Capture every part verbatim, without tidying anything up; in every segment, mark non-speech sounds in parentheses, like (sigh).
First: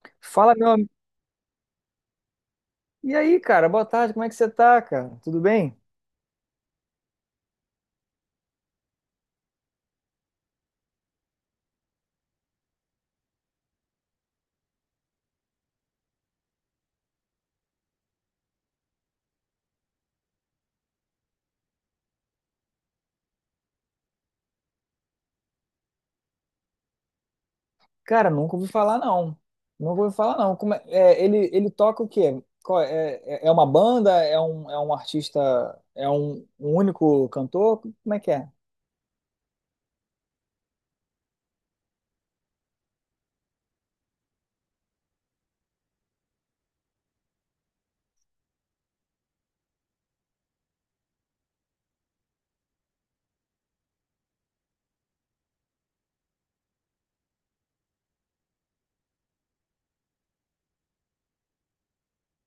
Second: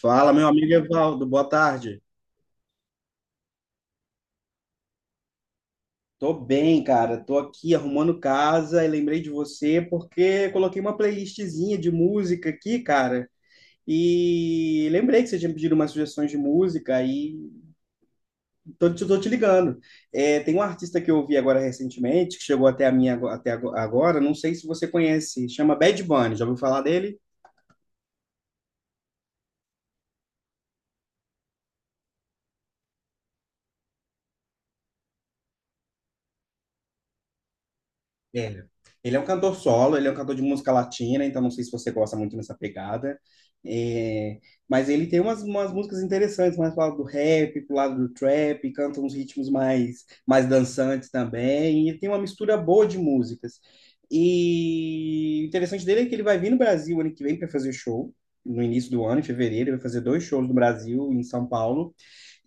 Fala, meu Fala, meu amigo amigo. Evaldo, boa tarde. E aí, cara, boa tarde, como é que você tá, cara? Tudo bem? Tô bem, cara. Tô aqui arrumando casa e lembrei de você porque coloquei uma playlistzinha de música aqui, cara. E lembrei que você tinha pedido umas sugestões de música e tô, te- tô te ligando. É, tem um artista que eu ouvi agora recentemente, que chegou até a minha ago- até ago- agora, não sei se você conhece, chama Bad Bunny. Já ouviu falar dele? Cara, nunca ouvi falar, não. Nunca ouvi falar, não. Como é... é, ele, ele toca o quê? Qual é, é é uma banda? É um, é um artista? É um, um único cantor? Como é que é? É. Ele é um cantor solo, ele é um cantor de música latina, então não sei se você gosta muito dessa pegada. É, mas ele tem umas, umas músicas interessantes, mais pro lado do rap, pro lado do trap, canta uns ritmos mais, mais dançantes também, e tem uma mistura boa de músicas. E o interessante dele é que ele vai vir no Brasil ano que vem para fazer show, no início do ano, em fevereiro, ele vai fazer dois shows no Brasil, em São Paulo.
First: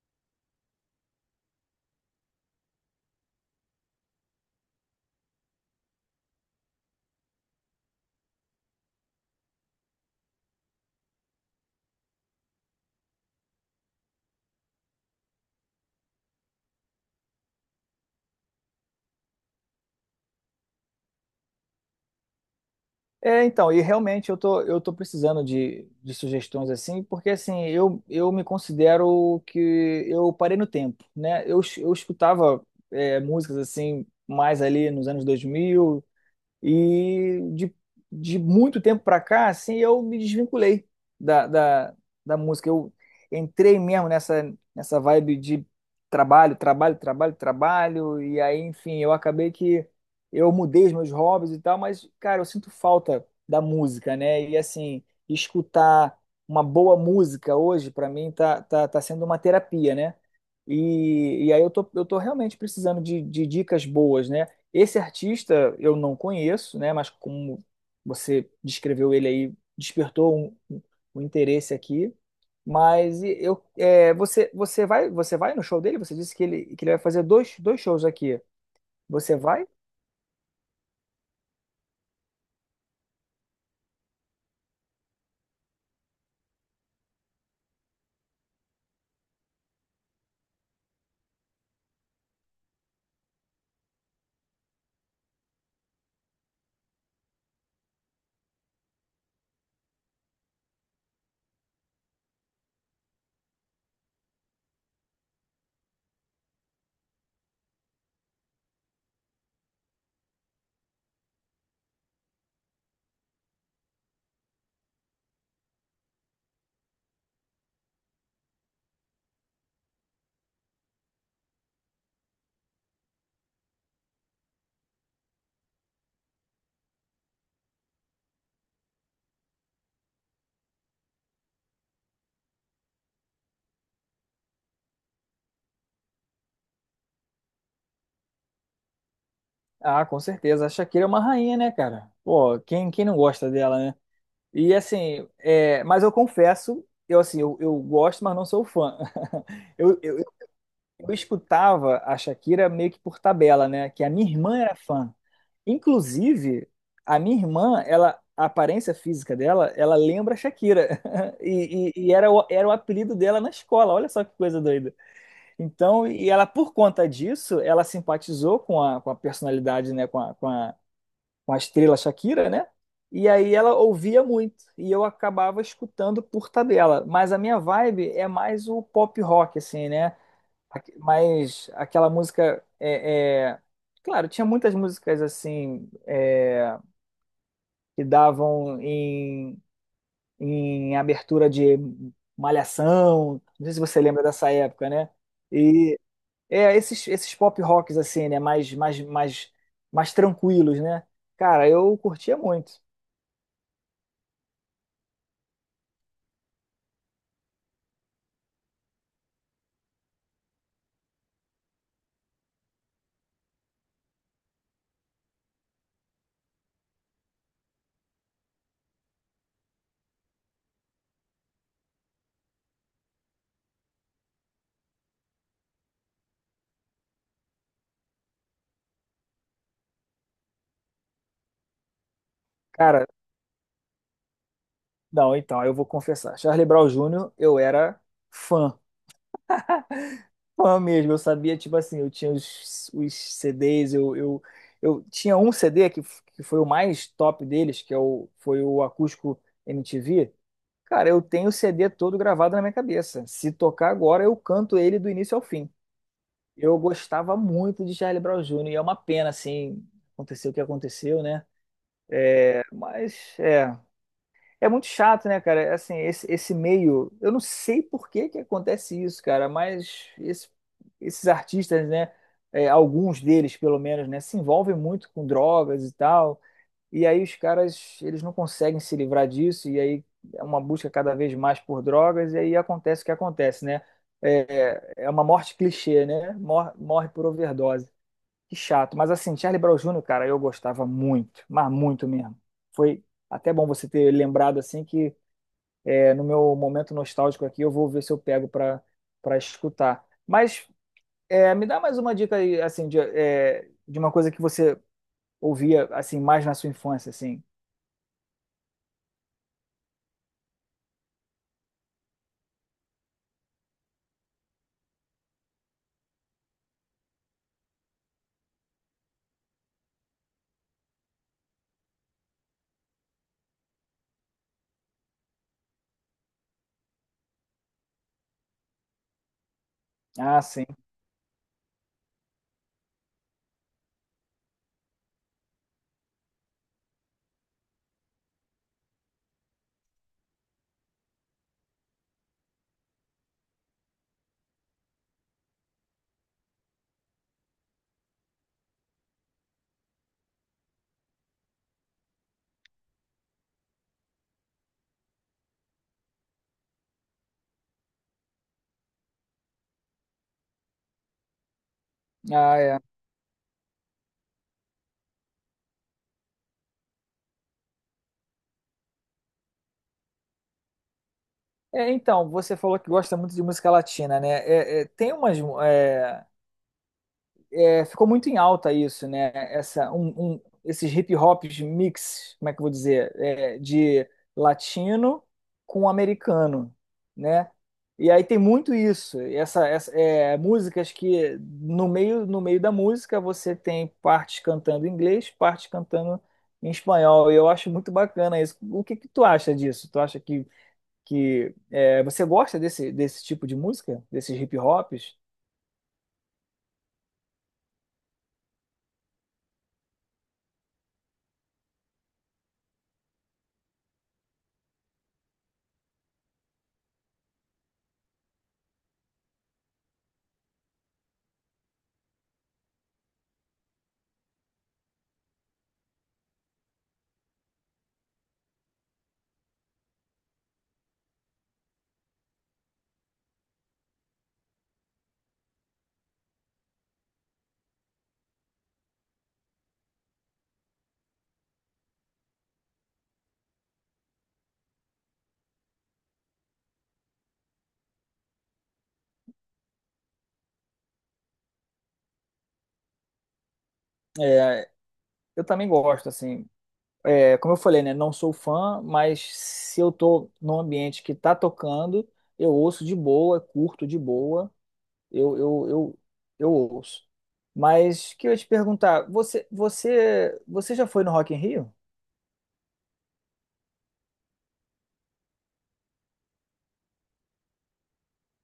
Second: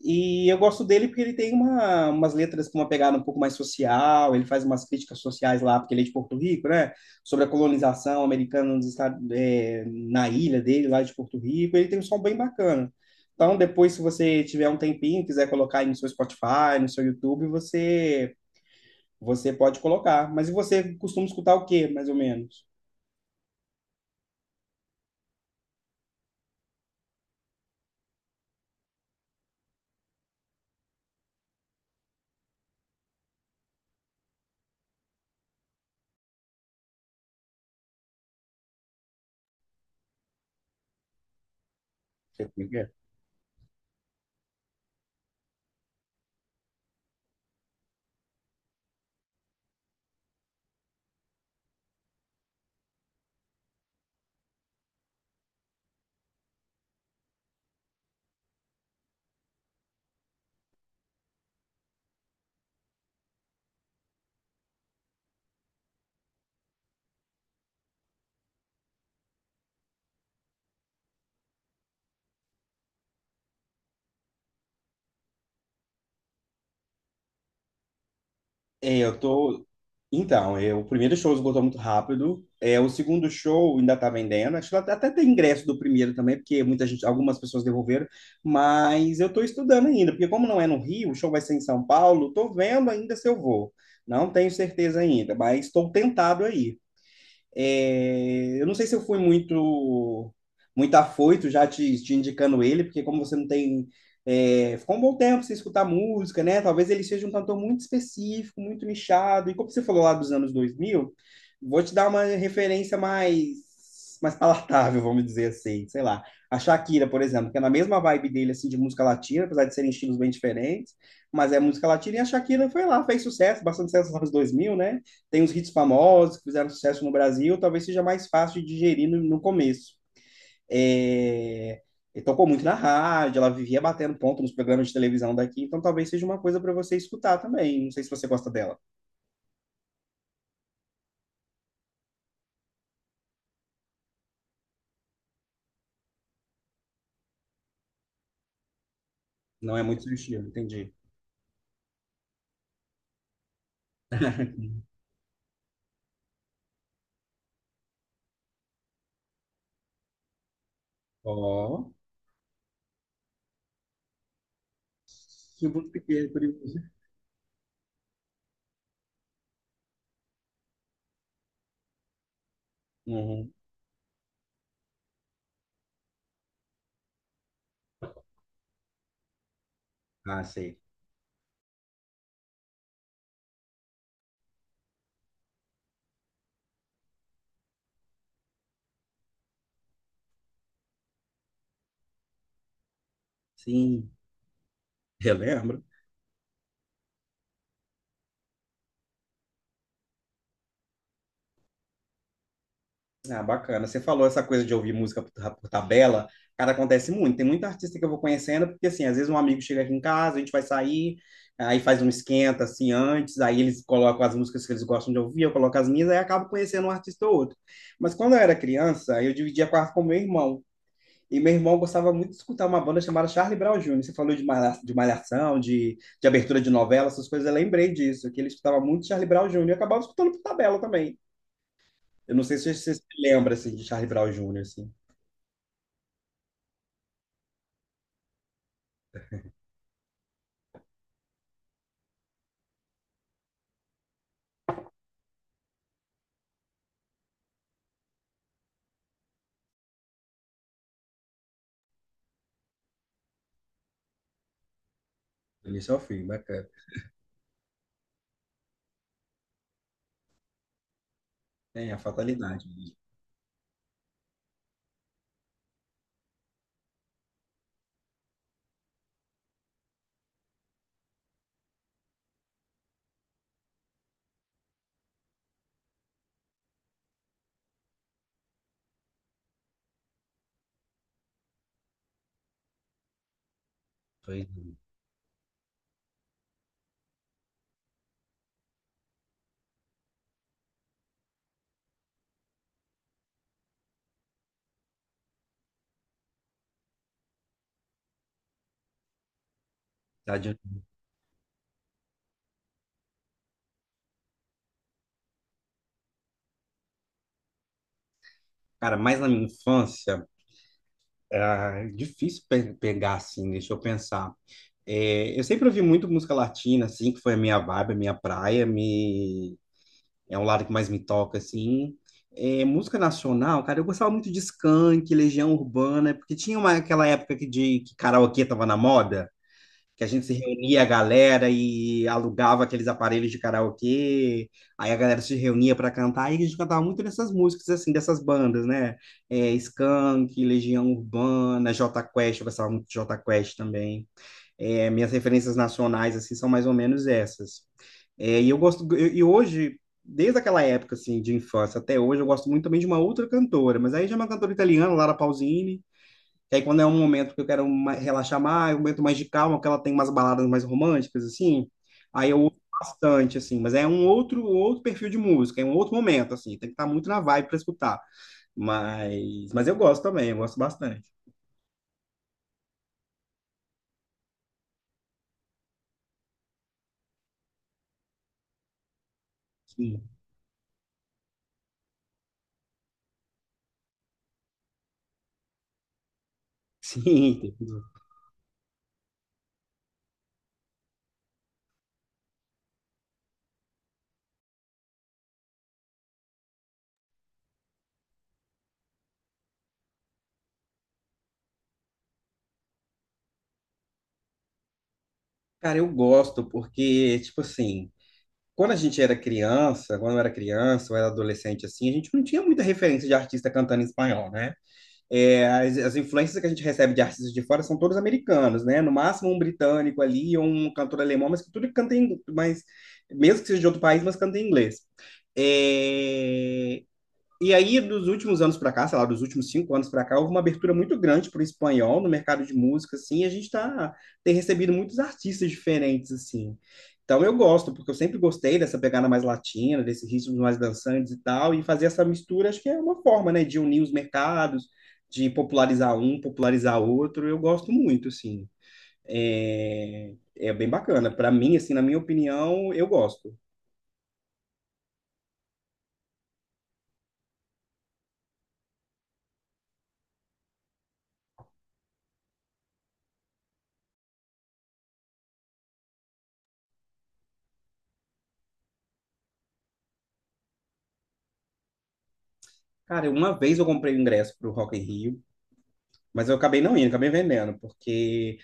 E eu gosto dele porque ele tem uma, umas letras com uma pegada um pouco mais social, ele faz umas críticas sociais lá, porque ele é de Porto Rico, né? Sobre a colonização americana nos Estados, é, na ilha dele, lá de Porto Rico. Ele tem um som bem bacana. Então, depois, se você tiver um tempinho, quiser colocar aí no seu Spotify, no seu YouTube, você, você pode colocar. Mas e você costuma escutar o quê, mais ou menos? É, então, e realmente eu tô, eu tô precisando de, de sugestões assim, porque assim, eu, eu me considero que eu parei no tempo, né? Eu, es- eu escutava é, músicas assim, mais ali nos anos dois mil. E de, de muito tempo para cá, assim, eu me desvinculei da, da, da música. Eu entrei mesmo nessa, nessa vibe de trabalho, trabalho, trabalho, trabalho. E aí, enfim, eu acabei que eu mudei os meus hobbies e tal, mas, cara, eu sinto falta da música, né? E assim, escutar uma boa música hoje, para mim, tá, tá, tá sendo uma terapia, né? E, e aí eu tô, eu tô realmente precisando de, de dicas boas, né? Esse artista eu não conheço, né? Mas como você descreveu ele aí, despertou um, um- um interesse aqui. Mas e- eu, é, você, você vai, você vai no show dele? Você disse que ele, que ele vai fazer dois, dois shows aqui. É, eu Você tô. vai? Então, é, o primeiro show esgotou muito rápido. É, o segundo show ainda tá vendendo. Acho que até até tem ingresso do primeiro também, porque muita gente, algumas pessoas devolveram. Mas eu tô estudando ainda, porque como não é no Rio, o show vai ser em São Paulo, tô vendo ainda se eu vou. Não tenho certeza ainda, mas estou tentado aí. É, eu não sei se eu fui muito muito afoito já te, te indicando ele, porque como você não tem. É, ficou um bom tempo sem escutar música, né? Talvez ele seja um cantor muito específico, muito nichado. E como você falou lá dos anos dois mil, vou te dar uma referência mais mais palatável, vamos dizer assim, sei lá. A Shakira, por exemplo, que é na mesma vibe dele, assim, de música latina, apesar de serem estilos bem diferentes, mas é música latina, e a Shakira foi lá, fez sucesso, bastante sucesso nos anos dois mil, né? Tem os hits famosos que fizeram sucesso no Brasil, talvez seja mais fácil de digerir no, no começo. É, ele tocou muito na rádio, ela vivia batendo ponto nos programas de televisão daqui, então talvez seja uma coisa para você escutar também. Não sei se você gosta dela. Ah, com certeza. A Shakira é uma rainha, né, cara? Pô, quem, quem não gosta dela, né? E assim, é, mas eu confesso, eu assim, eu, eu gosto, mas não sou fã. Não (laughs) é Eu, muito seu eu, estilo, entendi. eu escutava a Shakira meio que por tabela, né? Que a minha irmã era fã. Inclusive, a minha irmã, ela, a aparência física dela, ela lembra a Shakira. (laughs) Ó, E, e- e era, o, era o apelido dela na escola. Olha só que coisa doida. oh, muito Então, pequeno, e por ela, por isso. conta disso, ela simpatizou com a, com a personalidade, né? Com a, com a, com a estrela Shakira, né? E Uhum. aí ela ouvia muito. E eu acabava escutando por tabela. Mas a minha vibe é mais o pop rock, assim, né? Ah, sei. Aque- Mas aquela música é, é- Claro, tinha muitas músicas assim é, que davam em, em abertura de Malhação. Não sei se você Sim, lembra dessa época, né? (laughs) eu lembro. E é, esses, esses pop rocks assim, né? Mais, mais, mais, mais tranquilos, né? Cara, eu curtia muito. Ah, bacana. Você falou essa coisa de ouvir música por, ta- por tabela, cara, acontece muito. Tem muita artista que eu vou conhecendo, porque assim, às vezes um amigo chega aqui em casa, a gente vai sair, aí faz um esquenta assim antes, aí eles colocam as músicas que eles gostam de ouvir, eu coloco as minhas, aí acabo conhecendo um artista ou outro. Mas quando eu era criança, eu dividia quarto com meu irmão. E meu irmão gostava muito de escutar uma banda chamada Charlie Brown júnior Você falou de malha- de malhação, de, de abertura de novela, essas coisas, eu lembrei disso, que ele escutava muito Charlie Brown júnior e eu acabava escutando por tabela também. Eu não sei se você se Cara, lembra assim, de Charlie Brown júnior, assim, não, então, eu vou confessar. Charlie Brown Júnior eu era fã. fã mesmo. Eu sabia, tipo assim, eu tinha os, os C Ds, eu, eu, eu tinha um C D que, f- que foi o mais top deles, que é o, foi o Acústico M T V. Cara, eu tenho o C D todo gravado na minha cabeça. Se tocar agora, eu canto ele do início ao do fim. início ao fim, bacana. Eu gostava muito de Charlie Brown Júnior e é uma pena, assim, aconteceu o que aconteceu, né? É, a fatalidade mesmo. Mas, é. É muito chato, né, cara? É, assim, esse, esse meio, eu não sei por que que acontece isso, cara, mas esse- esses artistas, né, é, alguns deles, pelo menos, né, se envolvem muito com drogas e tal, e aí os caras, eles não conseguem se livrar disso, e aí é uma busca cada vez mais por drogas, e aí acontece o que acontece, né? Foi, É, é uma morte clichê, né? Mor- Morre, por overdose. Que chato. Mas assim, Charlie Brown Júnior, cara, eu gostava muito, mas muito mesmo. Foi até bom você ter lembrado assim que é, no meu momento nostálgico aqui eu vou ver se eu pego para para escutar. tá, Mas é, me dá mais uma dica aí, assim, de, é, de uma coisa que você ouvia assim mais na sua infância, assim. cara, mas na minha infância, era difícil pe- pegar assim, deixa eu pensar. É, eu sempre ouvi muito música latina, assim, que foi a minha vibe, a minha praia, me... é um lado que mais me toca, assim. É, música nacional, cara, eu gostava muito de Skank, Legião Urbana, porque tinha uma, aquela época que, de, que karaokê tava na moda. Que a gente se Ah, sim. reunia a galera e alugava aqueles aparelhos de karaokê, aí a galera se reunia para cantar, e a gente cantava muito dessas músicas, assim, dessas bandas, né? É, Skank, Legião Urbana, Jota Quest, eu gostava muito de Jota Quest também. É, minhas referências nacionais, assim, são mais ou menos essas. É, e eu gosto, e e hoje, desde aquela época, assim, de infância até hoje, eu gosto muito também de uma outra cantora, mas aí já é uma cantora italiana, Lara Pausini, que aí quando é um momento que eu quero ma- relaxar mais, um momento mais de calma, que ela tem umas baladas mais românticas, assim, aí eu ouço Ah, é. bastante, assim, mas é um outro, um outro perfil de música, é um outro momento, assim, tem que estar muito na vibe para escutar. Mas, mas eu gosto também, eu gosto bastante. É, então, você falou que gosta muito de música latina, né? É, é, tem umas. é, é, Ficou muito em alta isso, né? Essa, Sim, um- um- Esses hip hops mix, como é que eu vou dizer? É, de latino com americano, (laughs) sim. né? Tem tudo. E aí tem muito isso. Essa, essa- é, músicas que no meio, no meio da música você tem partes cantando em inglês, partes cantando em espanhol. E eu acho muito bacana isso. O que que tu acha disso? Tu acha que que é, você gosta desse, desse tipo de música, desses hip hops? Cara, eu gosto porque, tipo assim, quando a gente era criança, quando eu era criança, ou era adolescente, assim, a gente não tinha muita referência de artista cantando em espanhol, né? É, as, as influências que a gente recebe de artistas de fora são todos americanos, né? No máximo um britânico ali, ou um cantor alemão, mas que tudo canta em, mas mesmo que seja de outro país, mas canta em inglês. É, e aí, dos últimos anos para cá, sei lá, dos últimos cinco anos para cá, houve uma abertura muito grande para o espanhol no mercado de música, assim, e a gente tá, tem recebido muitos artistas diferentes, assim. Então eu gosto, porque eu sempre gostei dessa pegada mais latina, desses ritmos mais dançantes e tal, e fazer essa mistura acho que é uma forma, né, de unir os mercados, de popularizar um, popularizar outro, eu gosto muito, assim. É, é bem bacana. Para mim, assim, na minha opinião, eu gosto. É, eu também gosto, assim. É, como eu falei, né? Não sou fã, mas se eu tô num ambiente que tá tocando, eu ouço de boa, curto de boa, eu, eu, eu, eu ouço. Mas que eu ia te perguntar, você, você, você já foi no Rock in Rio? Cara, uma vez eu comprei o ingresso pro Rock in Rio, mas eu acabei não indo, acabei vendendo, porque,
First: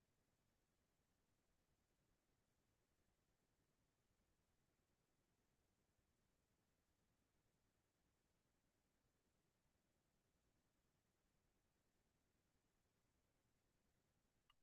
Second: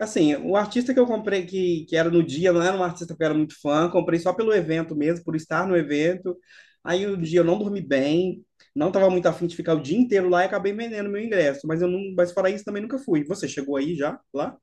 assim, o artista que eu comprei, que, que era no dia, não era um artista que eu era muito fã, comprei só pelo evento mesmo, por estar no evento. Aí o dia eu não dormi bem, não estava muito afim de ficar o dia inteiro lá e acabei vendendo meu ingresso. Mas eu não, mas fora isso também nunca fui. Você chegou aí já, lá?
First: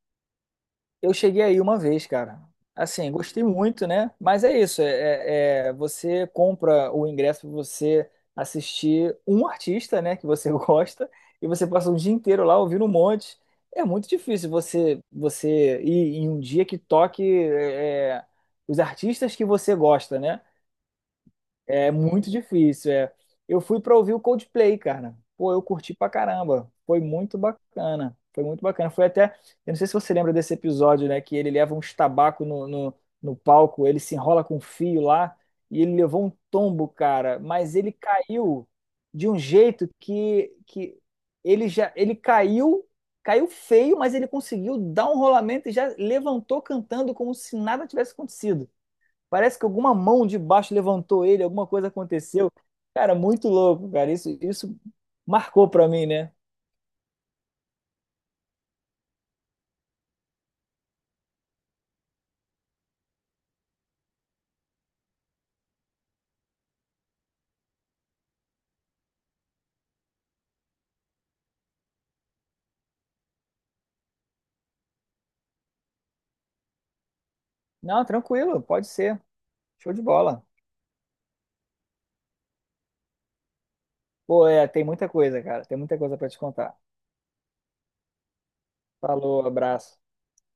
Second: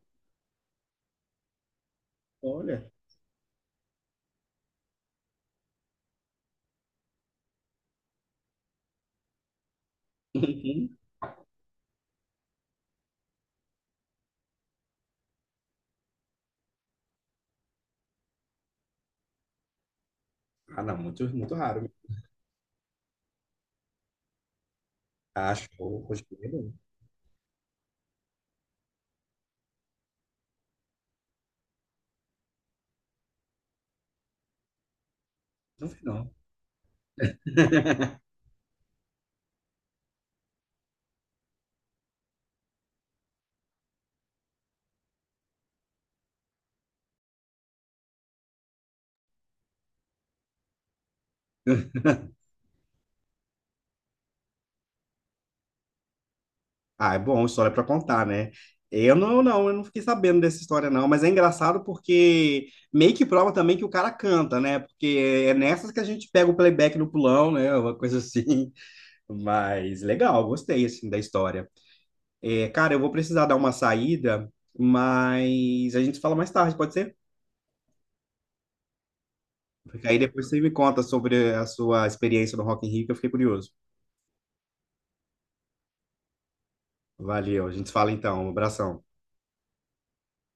Eu cheguei aí uma vez, cara. Olha. Assim, gostei muito, né? Mas é isso, é, é- é, você compra o ingresso para você assistir um artista, né, que você (laughs) gosta, (laughs) e você passa o dia inteiro lá ouvindo um monte. É muito difícil você você ir em um dia que toque é, é, os artistas que você gosta, né? Ah, não, muito, muito raro. É muito difícil, é. Eu fui pra ouvir o Coldplay, cara. Pô, eu Acho, curti pra hoje caramba. não. Foi muito bacana. Foi muito bacana. Foi até, eu não sei se você lembra desse episódio, né, que ele leva uns tabaco no, no, no palco, ele se enrola com um fio lá e Não ele fui, levou um não. tombo, cara. Mas ele caiu de um jeito que, que ele já, ele caiu, caiu feio, mas ele conseguiu dar um rolamento e já levantou cantando como se nada tivesse acontecido. Parece que alguma mão de baixo levantou ele, alguma coisa aconteceu. Cara, muito louco, cara. Isso, isso marcou pra mim, né? Ah, é bom, história para contar, né? Eu não, não, eu não fiquei sabendo dessa história, não, mas é engraçado porque meio que prova também que o cara canta, né? Porque é nessas que a gente pega o playback no pulão, né? (laughs) Uma coisa assim. Mas legal, gostei assim da história. É, cara, eu vou precisar dar uma saída, mas a gente fala mais tarde, pode ser? Não, tranquilo, pode ser. Show de Porque aí bola. depois você me conta sobre a sua experiência no Rock in Rio, que eu fiquei curioso. Pô, é, tem muita coisa, cara. Tem muita coisa pra te contar. Valeu, a gente se fala então. Um abração. Falou, abraço.